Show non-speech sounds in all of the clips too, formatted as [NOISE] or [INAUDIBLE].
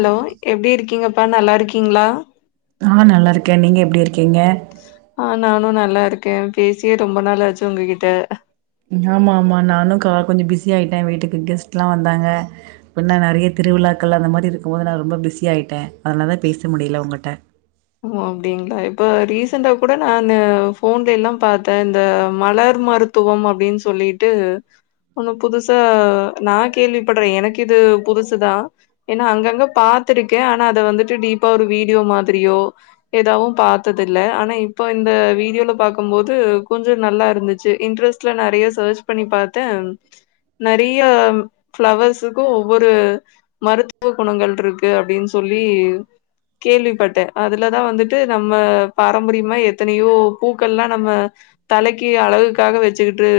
allow எப்டி இருக்கிங்கப்பா நல்லாருக்கிங்ளா ஆ நல்லாருக்கே நீங்க எப்டி இருக்கிங்க ஆ நானு நல்லாருக்கே பேசியே ரொம்ப நாள் ஆச்சு உங்ககிட்ட ஆமா ஆமா நானு கா கொஞ்சோ பிஸி ஆயிட்டே வீட்டுக்கு கெஸ்ட்ல்லா வந்தாங்க பின்ன நெறய திருவிழாக்கள் அந்த மாரி இருக்கும்போது நா ரொம்ப பிஸி ஆய்ட்டே அதனால தா பேச முடியல உங்கிட்ட ஓ அப்டிங்ளா இப்ப ரீசண்டா கூட நானு ஃபோன்லல்லா பாத்தே இந்த மலர் மருத் த்துவம் அப்டின் சொல்லிட்டு ஒன்ன புதுசா நா கேள்வி பட்றே எனக்கு இது புதுசுதா எனா அங்கங்க பாத்ருக்கே ஆனா அத வந்துட்டு டீப்பா ஒரு வீடியோ மாதிரியோ எதாவு பாத்தது இல்ல ஆனா இப்போ இந்த வீடியோல பாக்கும் போது கொஞ்சோ நல்லா இருந்துச்சு இன்ட்ரெஸ்ட் நெறய சேர்ச் பண்ணி பாத்தே நெறிய ஃப்ளவர்ஸுக்கு ஒவ்வொரு மருத்துவ குணங்கள்ருக்கு அப்டின் சொல்லி கேள்விப்பட்டே அதுலதா வந்துட்டு நம்ம பாரம்பரியமா எத்தனயோ பூக்கள்லாம் நம்ம தலைக்கி அழகுக்காக வெச்சுக்குட்டு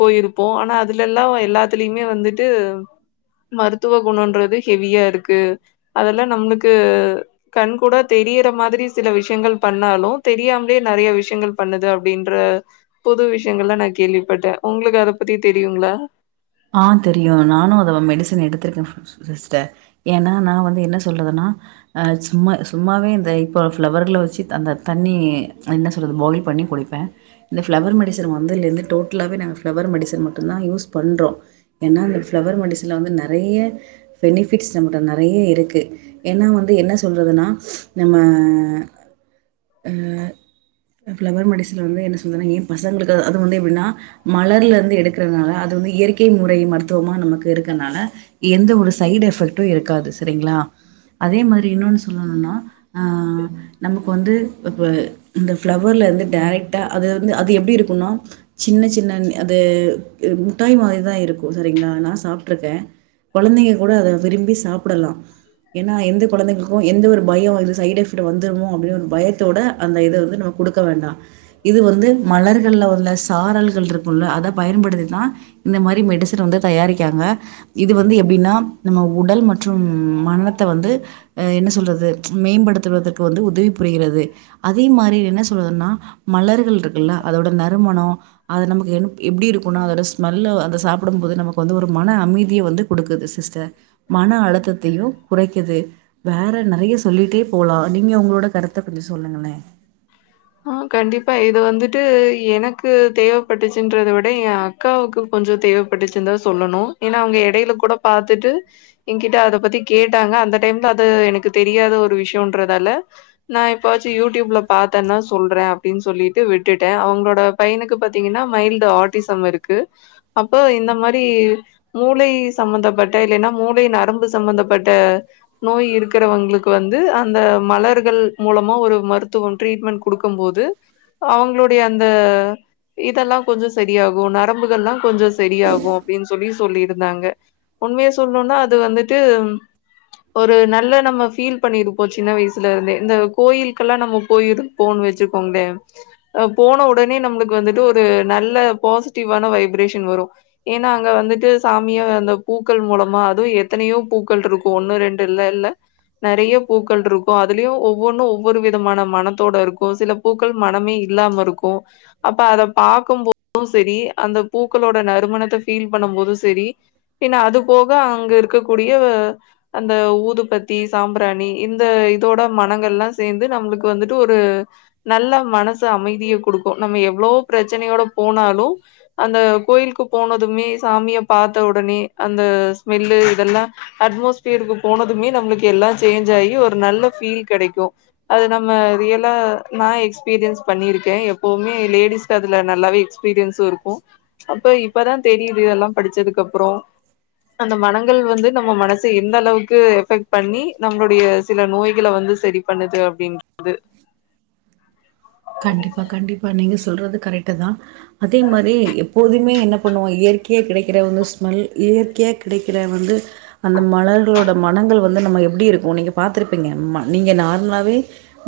போயிருப்போ ஆனா அதுலல்லா எல்லாத்துலயுமே வந்துட்டு மருத்துவ குணோன்றது ஹெவியா இருக்கு அதெல்லா நம்ளுக்கு கண் கூடா தெரியிற மாதிரி சில விஷ்யங்கள் பண்ணாலு தெரியாமலே நெறய விஷ்யங்கள் பண்ணுது அப்டின்ற பொது விஷ்யங்கள்லா நா கேள்விப்பட்டே உங்ளுக்கு அத பத்தி தெரியுங்ளா ஆ தெரியு நானு அதோட மெடிசன் எடுத்ருக்கே சிஸ்டர் ஏன்னா நா வந்து என்ன சொல்றதுன்னா ஆ சும்மா சும்மாவே இந்த இப்போ ஃப்ளவர்ல வெச்சிட் அந்த தண்ணி என்ன சொல்றது பாயில் பண்ணி குடிப்பே இந்த ஃப்ளவர் மெடிசன் வந்ததுலருந்து டோட்டலாவே நாங்க ஃப்ளவர் மெடிசன் மட்டு்ந்தா யூஸ் பண்றோ ஏன்னா அந்த ஃப்ளவர் மண்டசனில் வந்து நறைய பெனிஃபிட்ஸ் நம்மிட்ட நறைய இருக்கு ஏன்னா வந்து என்ன சொல்றதுன்னா நம்ம அ ஃப்ளவர் மெடிசனில் வந்து என்ன சொல்றாங்க ஏ பசங்களுக்கு அது வந்து எப்டினா மலர்ல இருந்து எடுக்கறனால அது வந்து இயற் கே முறை மருத்துவம் நமக்கு இருக்கனால எந்த ஒரு சைடு எஃபெக்டு இருக்காது சரிங்களா அதே மாரி இன்னொன்னு சொல்லணும்னா அ நமக்கு வந்து இப்ப இந்த பிளவர்ல இருந்து டைரெக்ட்டா அது வந்து அது எப்டி இருக்குனா சின்ன சின்ன அது முட்டாய் மாறி அப்டி தா இருக்கு சரிங்களா நா சாப்ட்டுருக்கே கொழந்தைங்க கூட அத விரும்பி சாப்டலா ஏன்னா எந்த கொழந்தைகளுக்கு எந்த ஒரு பயோ இது சைட் எஃபெக்ட்ல வந்துருமோ அப்டின்னு ஒரு பயத்தோட அந்த இது வந்து ந குடுக்க வேணா இது வந்து மலர்கள்ல உள்ள சாரல்கள் இருக்கும்ல அத பயன்படுத்திதா இந்த மாரி மெடிசன் வந்து தயாரிக்காங்க இது வந்து எப்டின்னா நம்ம உடல் மற்றும் மனத்த வந்து அ என்ன சொல்றது மேம்படுத்துவதற்கு வந்து உதவி புரிகிறது அதே மாரி என்ன சொல்றதுன்னா மலர்கள் இருக்குல்ல அதோட நறுமணோ அது நமக்கு என் எப்டி இருக்குனா அதோட ஸ் நல்ல அதை சாப்டும் போது நமக்கு வந்து ஒரு மன அமைதியை வந்து குடுக்குது சிஸ்டர் மன அழுத்தத்தையு குறைக்குது வேற நெறைய சொல்லிட்டே போலாம் நீங்க உங்களோட கருத்தை கொஞ்சோ சொல்லுங்களே [INAUDIBLE] அ கண்டிப்பா இது வந்துட்டு எனக்கு தேவைப்பட்டுச்சுன்றத விட என் அக்காவுக்கு கொஞ்சோ தேவைப்பட்டுச்சுந்தா சொல்லணு ஏன்னா அவங்க எடையில கூட பாத்துட்டு என்கிட்ட அத பத்தி கேட்டாங்க அந்த டைம்ல அது எனக்கு தெரியாத ஒரு விஷயம்ன்றதால நான் எப்ப வாச்சு யூடியூப்ல பாத்தேன்னா சொல்றே அப்டின்னு சொல்லிட்டு விட்டுட்டே அவங்களோட பையனுக்கு பாத்தீங்கன்னா மைல்டு ஆர்டிசம் இருக்கு அப்ப இந்த மாதிரி மூளை சம்பந்தப்பட்ட இல்லன்னா மூளை நரம்பு சம்பந்தப்பட்ட நோய் இருக்கிறவங்களுக்கு வந்து அந்த மலர்கள் மூலமா ஒரு மருத்துவம் ட்ரீட்மெண்ட் குடுக்கும்போது அவங்களுடைய அந்த இதெல்லா கொஞ்சோ சரியாகு நரம்புகள்ல்லா கொஞ்சோ சரியாகு அப்டின்னு சொல்லி சொல்லியிருந்தாங்க உண்மையை சொல்லணும்னா அது வந்துட்டு ஒரு நல்ல நம்ம ஃபீல் பண்ணிருப்போ சின்ன வயசுல இருந்தே இந்த கோயிலுகெல்லா நம்ம போயிரு போன் வச்சிக்கொண்டே அ போன உடனே நம்மளுக்கு வந்துட்டு ஒரு நல்ல பாசிட்டிவ்வான வைப்ரேஷன் வரு ஏன்னா அங்க வந்துட்டு சாமியா அந்த பூக்கள் மூலமா அதுவு எத்தனையோ பூக்கள் இருக்கு ஒண்ணு ரெண்டு இல்ல இல்ல நெறைய பூக்கள் இருக்கு அதுலயு ஒவ்வொன்னு ஒவ்வொரு விதமான மனத்தோட இருக்கு சில பூக்கள் மனமே இல்லாம இருக்கு அப்ப அத பாக்கும் போதும் சரி அந்த பூக்களோட நறுமணத்தை ஃபீல் பண்ணு போது சரி பின்ன அது போக அங்க இருக்க கூடிய அந்த ஊதுபத்தி சாம்பிராணி இந்த இதோட மனங்கள் எல்லா சேந்து நம்மளுக்கு வந்துட்டு ஒரு நல்ல மனசு அமைதியை குடுக்கும் நம்ம எவ்வளவு பிரச்சனையோட போனாலு அந்த கோயிலுக்கு போனதுமே சாமிய பாத்த உடனே அந்த ஸ்மெல்லு இதெல்லா அட்மாஸ்பியருக்கு போனதுமே நம்மளுக்கு எல்லா சேஞ்ச் ஆயி ஒரு நல்ல ஃபீல் கெடைக்கு அது நம்ம ரியலா நா எக்ஸ்பீரியன்ஸ் பண்ணிருக்கே எப்பவுமே லேடிஸ் அதுல நல்லாவே எக்ஸ்பீரியன்ஸும் இருக்கு அப்ப இப்பதா தெரிது எல்லா படிச்சதுக்கு அப்பறோ அந்த மனங்கள் வந்து நம்ம மனச எந்த அளவுக்கு எஃபெக்ட் பண்ணி நம்ளுடைய சில நோய்கள வந்து செரி பண்ணுது அப்படின் து கண்டிப்பா கண்டிப்பா நீங்க சொல்றது கரெக்ட் தா அதே மாரி எப்போதுமே என்ன பண்ணுவோ இயற்கையா கெடைக்கற வந்து ஸ்மெல் இயற்கையாக கிடைக்கற வந்து அந்த மலர்களோட மனங்கள் வந்து நம்ம எப்டி இருக்கு நீங்க பாத்துருப்பீங்க நீங்கள் நார்மலாவே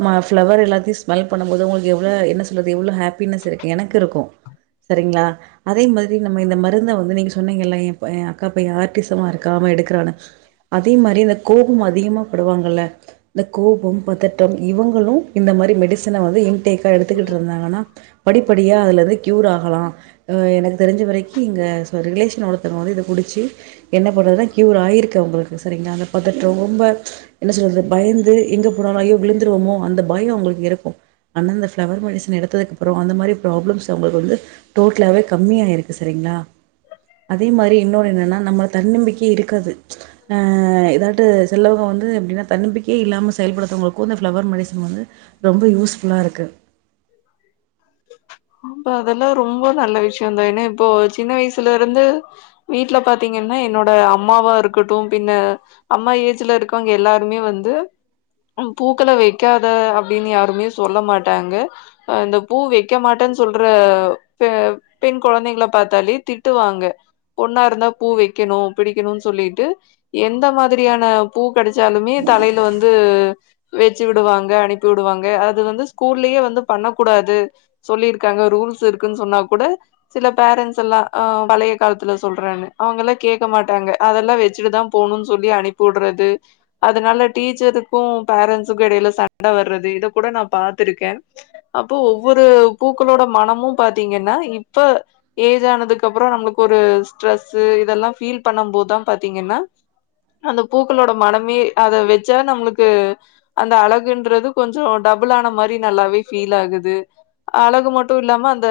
மா பிளவர் எல்லாத்தையு ஸ்மெல் பண்ணும் போது உங்களுக்கு எவ்வளவு என்ன சொல்றது எவ்வளவு ஹாப்பினஸ் இருக்கு எனக்கு இருக்கு செரிங்ளா அதே மாதிரி நம்ம இந்த மருந்த வந்து நீங்க சொன்னீங்கல்லா ஏ ப ஏ அக்கா பைய ஆர்ட்டிசமா இருக்கா அவ எடுக்கறானு அதே மாரி இந்த கோவம் அதிகமா படுவாங்கல்ல இந்த கோபம் பதட்டம் இவுங்களு இந்த மாரி மெடிசன வந்து இன்டேக்கா எடுத்துக்கிட்ருந்தாங்கன் னா படிப்படியா அதுல இருந்து க்யூர் ஆகலா அ எனக்கு தெரிஞ்ச வரைக்கி இங்க சோ ரிலேஷன் ஒருத்தங்க வந்து இத குடிச்சி என்ன பண்றதுன்னா கியூர் ஆயிருக்கு அவங்களுக்கு செரிங்களா அந்த பதட்றோ ரொம்ப என்ன சொல்றது பயந்து எங்க போனாலு ஐயோ விழுந்துருவமோ அந்த பயோ அவங்களுக்கு இருக்கு அனா இந்த ஃளவர் பாய்சன் எடுத்ததுக்கு அப்பறோ அந்த மாரி ப்ராப்ளம்ஸ் அவங்களுக்கு வந்து டோட்டலாவே கம்மியாயிருக்கு செரிங்களா அதே மாரி இன்னொன்னு என்னன்னா நம்ம தன்னம்பிக்கையே இருக்காது அ எதாவ் ட்டு செல்வகோ வந்து எப்டின்னா தன்னம்பிக்கையே இல்லாம செயல்படுத்தவங்களுக்கோ இந்த ஃளவர் மெடிசன் வந்து ரொம்ப யூஸ் புல்லா இருக்கு அப்ப அதல்லா ரொம்ப நல்ல விஷயந்தா ஏன்னா இப்போ சின்ன வயசுல இருந்து வீட்ல பாத்திங்கன்னா என்னோட அம்மாவா இருக்கட்டு பின்ன அம்மா ஏஜ்ல இருக்கவங்க எல்லாருமே வந்து ம் பூக்கள வெக்காத அப்டின்னு யாருமே சொல்ல மாட்டாங்க அ இந்த பூ வெக்க மாட்டன் சொல்ற பெ பெண் கொழந்தைங்கள பாத்தாலே திட்டுவாங்க பொண்ணா இருந்தா பூ வெக்கணு பிடிக்கணுன் சொல்லீட்டு எந்த மாதிரியான பூ கடச்சாலுமே தலையில வந்து வெச்சி விடுவாங்க அனுப்பி விடுவாங்க அது வந்து ஸ்கூல்லயே வந்து பண்ண கூடாது சொல்லியிருக்காங்க ரூல்ஸ் இருக்குன் சொன்னா கூட சில பேரண்ட்ஸ் எல்லா அ பழைய காலத்துல சொல்றாங்க அவங்கல்லா கேக்க மாட்டாங்க அதல்லா வெச்சிட்டு தா போணுன் சொல்லி அனுப்பி உடுறது அதனால டீச்சருக்கு பேரண்ட்ஸுக்கு எடையில சண்ட வர்றது இத கூட நா பாத்திருக்கே அப்போ ஒவ்வொரு பூக்களோட மனமு பாத்தீங்கன்னா இப்ப ஏஜ் ஆனதுக்கு அப்பறோ நம்மளுக்கு ஒரு ஸ்ட்ரெஸ்சு இதல்லா ஃபீல் பண்ணம் போதா பாத்திங்கன்னா அந்த பூக்களோட மணமே அத வெச்சா நம்மளுக்கு அந்த அழகுன்றது கொஞ்சோ டபுள் ஆன மாரி நல்லாவே ஃபீல் ஆகுது அழகு மட்டு இல்லாம அந்த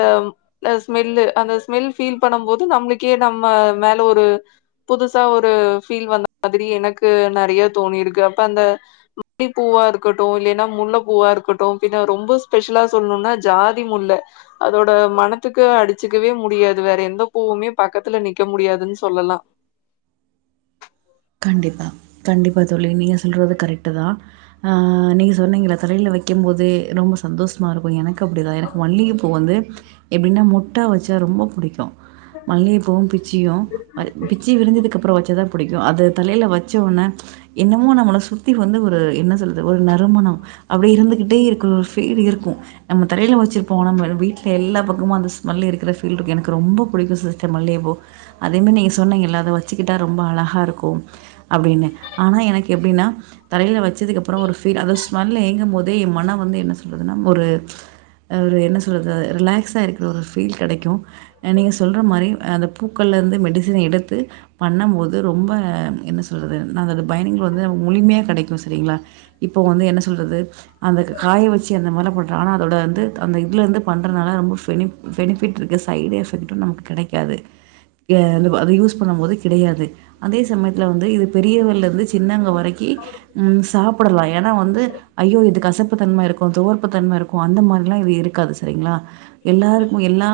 ல ஸ்மெல்லு அந்த ஸ்மெல் ஃபீல் பண்ணம் போது நம்மளுக்கே நம்ம மேல ஒரு புதுசா ஒரு ஃபீல் வ [INAUDIBLE] மாதிரி எனக்கு நறைய தோணிருக்கு அப்ப அந்த ம [INAUDIBLE] பூவா இருக்கட்டு இல்லைன்னா முல்ல பூவா இருக்கட்டு பின்ன ரொம்ப ஸ்பெஷலா சொல்ணுன்னா ஜாதி முல்ல அதோட மனத்துக்கு அடிச்சுக்கவே முடியாது வேற எந்த பூவுமே பக்கத்துல நிக்க முடியாதுன்னு சொல்லலா கண்டிப்பா கண்டிப்பா தோழி நீங்க சொல்றது கரக்ட்டு தா ஆ நீங்க சொன்னிங்கல்ல தலைல வக்கும்போதே ரொம்ப சந்தோஷமா இருக்கும் எனக்கு அப்டிதான் எனக்கு மல்லிக பூ வந்து எப்டின்னா மொட்டா வச்சா ரொம்ப புடிக்கும் மல்லியபூவும் பிச்சியும் பிச்சி விரிஞ்சதுக்கு அப்றம் வச்சதா புடிக்கும் அது தலைல வச்சோன என்னமோ நம்மள சுத்தி வந்து ஒரு என்ன சொல்றது ஒரு நறுமணம் அப்டியே இருந்துகிட்டே இருக்கற ஒரு ஃபீல் இருக்கும் நம்ம தலல வச்சிருப்போம் நம்ம வீட்ல எல்லா பக்கமும் அந்த ஸ்மெல் இருக்கற ஃபீல் இருக்கு எனக்கு ரொம்ப பிடிக்கும் சிஸ்டர் மல்லிய பூ அதேமாரி நீங்க சொன்னிங்கல்ல அத வச்சுக்கிட்டா ரொம்ப அழகா இருக்கும் அப்டின்னு ஆனா எனக்கு எப்டின்னா தலைல வச்சதுக்கு அப்றம் ஒரு பீல் அத ஸ்மெல்ல ஏங்கும் போதே என் மன வந்து என்ன சொல்லுதுன்னா ஒரு ஒரு என்ன சொல்றது ரிலாக்ஸா இருக்கற ஒரு ஃபீல் கெடைக்கு நீங்க சொல்ற மாரி அந்த பூக்கள்லேருந்து மெடிசன் எடுத்து பண்ணும்போது ரொம்ப என்ன சொல்றது நா அதோட பயன்கள்ள வந்து நமக்கு முழுமையா கெடைக்கும் சரிங்களா இப்போ வந்து என்ன சொல்றது அந்த காய வச்சு அந்த மால போட்ற ஆனா அதோட வந்து அந்த இதுல இருந்து பண்றதுனால ரொம்ப ஃபெனி பெனிஃபிட் இருக்க சைடு எஃபெக்டும் நமக்கு கடைக்காது அத யூஸ் பண்ணும் போது கிடையாது அதே சமய இது பெரியவலருந்து சின்னங்க வரைக்கும் சாப்டலாம் ஏனா வந்து ஐயோ இது கசப்பு தன்ம இருக்கும் துவர்ப தன்ம இருக்கும் அந்த மாதிரி எல்லாம் இது இருக்காது சரிங்களா எல்லாருக்கும் எல்லா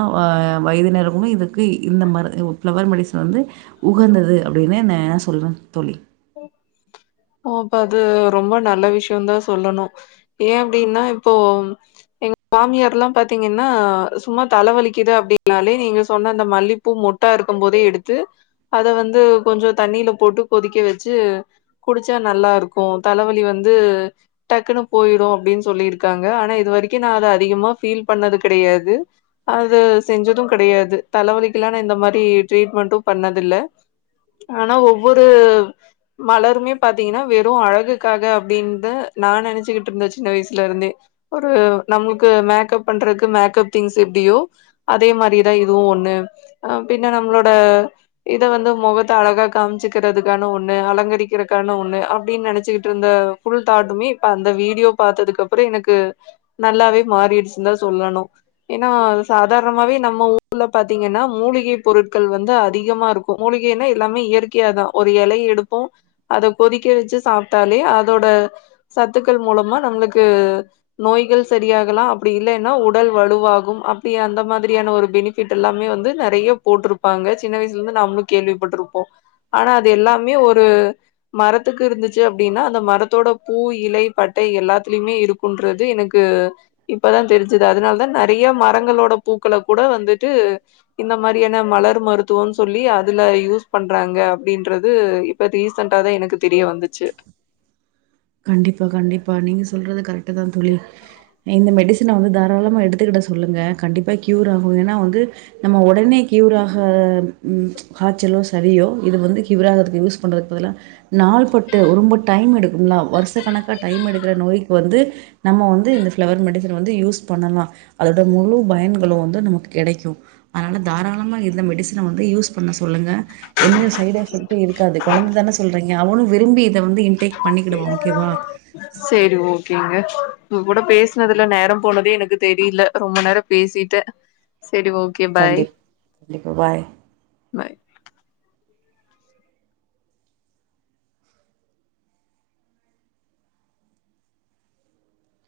வயத்தினர்களும் இதுக்கு இந்த ம ஃப்ளவர் மெடிசன் வந்து உகந்தது அப்டின்னே நா சொல்றேன்னு தோழி ஓ அப்ப அது ரொம்ப நல்ல விஷயம் தான் சொல்லணு ஏன் அப்டின்னா இப்போ எங்க மாமியார்ல்லாம் பாத்தீங்கன்னா சும்மா தலவலிக்குது அப்டின்னாலே நீங்க சொன்ன அந்த மல்லி பூ பூ மொட்டா இருக்கும் போதே எடுத்து அதை வந்து கொஞ்ச தண்ணில போட்டு கொதிக்க வச்ச ச்சு குடிச்சா நல்லா இருக்கும் தலவலி வந்து டக்குன்னு போயிடும் அப்டின்னு சொல்லியிருக்காங்க ஆனா இது வரைக்கும் நா அத அதிகமா ஃபீல் பண்ணது கடையாது அது செஞ்சதும் கிடையாது தலவலிக்கல்லாம் நா இந்த மாரி ட்ரீட்மெண்ட்டும் பண்ணதில்ல ஆனா ஒவ்வொரு மலருமே பாத்தீங்கன்னா வெறும் அழகுக்காக அப்டின்னு நா நெனச்சுகிட்டு இருந்தே சின்ன வயசுலருந்தே ஒரு நம்மளுக்கு மேக்கப் பண்றதுக்கு மேக்கப் திங்ஸ் எப்டியோ அதே மாரிதா இதுவும் ஒண்ணு அப்டின்னா நம்மளோட இத வந்து மொகத்த அழகா காம்ச்சுக்கறதுக்கான அலங்கரிக்கிறக்காண ஒண்ணு அப்டின்னு நெனச்சக்கிட்டு இருந்த புல் தாட்டுமே இப்ப அந்த வீடியோ பாத்ததுக்கு அப்ற றம் எனக்கு நல்லாவே மாறிடுச்சுன்தா சொல்லணும் ஏன்னா சாதாரணமாவே நம்ம ஊர்ல பாரத்தீங்கன்னா மூலிகை பொருட்கள் வந்து அதிகமா இருக்கு மூலிகைனா எல்லாமே இயற்கையா தா ஒரு எலைய டுப்போம் அத கொதிக்க வச்சு சாப்ட்டாலே அதோட சத்துக்கள் மூலமா நம்மளுக்கு நோய்கள் சரியாகலாம் அப்டி இல்லன்னா உடல் வலுவாகும் அப்டி அந்த மாரியான ஒரு பெனி வீட் எல்லாமே வந்து நறைய போட்டிருப்பாங்க சின்ன வயசுலருந்து நாமளும் கேள்விப்பட்ருப்போம் ஆனா அது எல்லாமே ஒரு மரத்துக்கு இருந்துச்சு அப்டின்னா அந்த மரத்தோட பூ இலை பட்டை எல்லாத்துலயுமே இருக்குன்றது எனக்கு இப்பதா தெரிஞ்சுது அதனாலதா நறைய மரங்களோட பூக்கள கூட வந்துட்டு இந்த மாரியான மலர் மருத்துவன்னு சொல்லி அதுல யூஸ் பண்றாங்க அப்டின்றது இப்ப ரீசண்டா தா எனக்கு தெரிய வந்துச்சு கண்டிப்பா கண்டிப்பா நீங்க சொல்றது கரெக்ட தா தோழி இந்த மெடிசின வந்து தாராளமா எடுத்துக்கிட சொல்லுங்க கண்டிப்பா க்யூர் ஆகு ஏன்னா வந்து நம்ம உடனே கியூராக ம் காய்ச்சலோ சளியோ இது வந்து கியூராகதுக்கு யூஸ் பண்ணுறக்கு பதிலா நாள் பட்டு ரொம்ப டைம் எடுக்கும் வருஷ கணக்காக டைம் எடுக்கிற நோய்க்கு வந்து நம்ம வந்து இந்த ஃப்ளவர் மெடிசின் வந்து யூஸ் பண்ணலா அதோட முழு பயன்களு வந்து நமக்கு கிடைக்கு அதனால தாராளமா இந்த மெடிசின வந்து யூஸ் பண்ண சொல்லுங்க எந்த சைட் எஃபெக்ட் இருக்காது கொழந்தை தான சொல்றீங்க அவனு விரும்பி இத வந்து இன்டேக் பண்ணி குவா சேரி ஓகேங்க உங்க கூட பேசுனதுல நேரோ போனதே எனக்கு தெரில ரொம்ப நேரம் பேசிட்டே சேரி ஓகே பாய் கண்டிப் கண்டிப்பா பாய் பாய்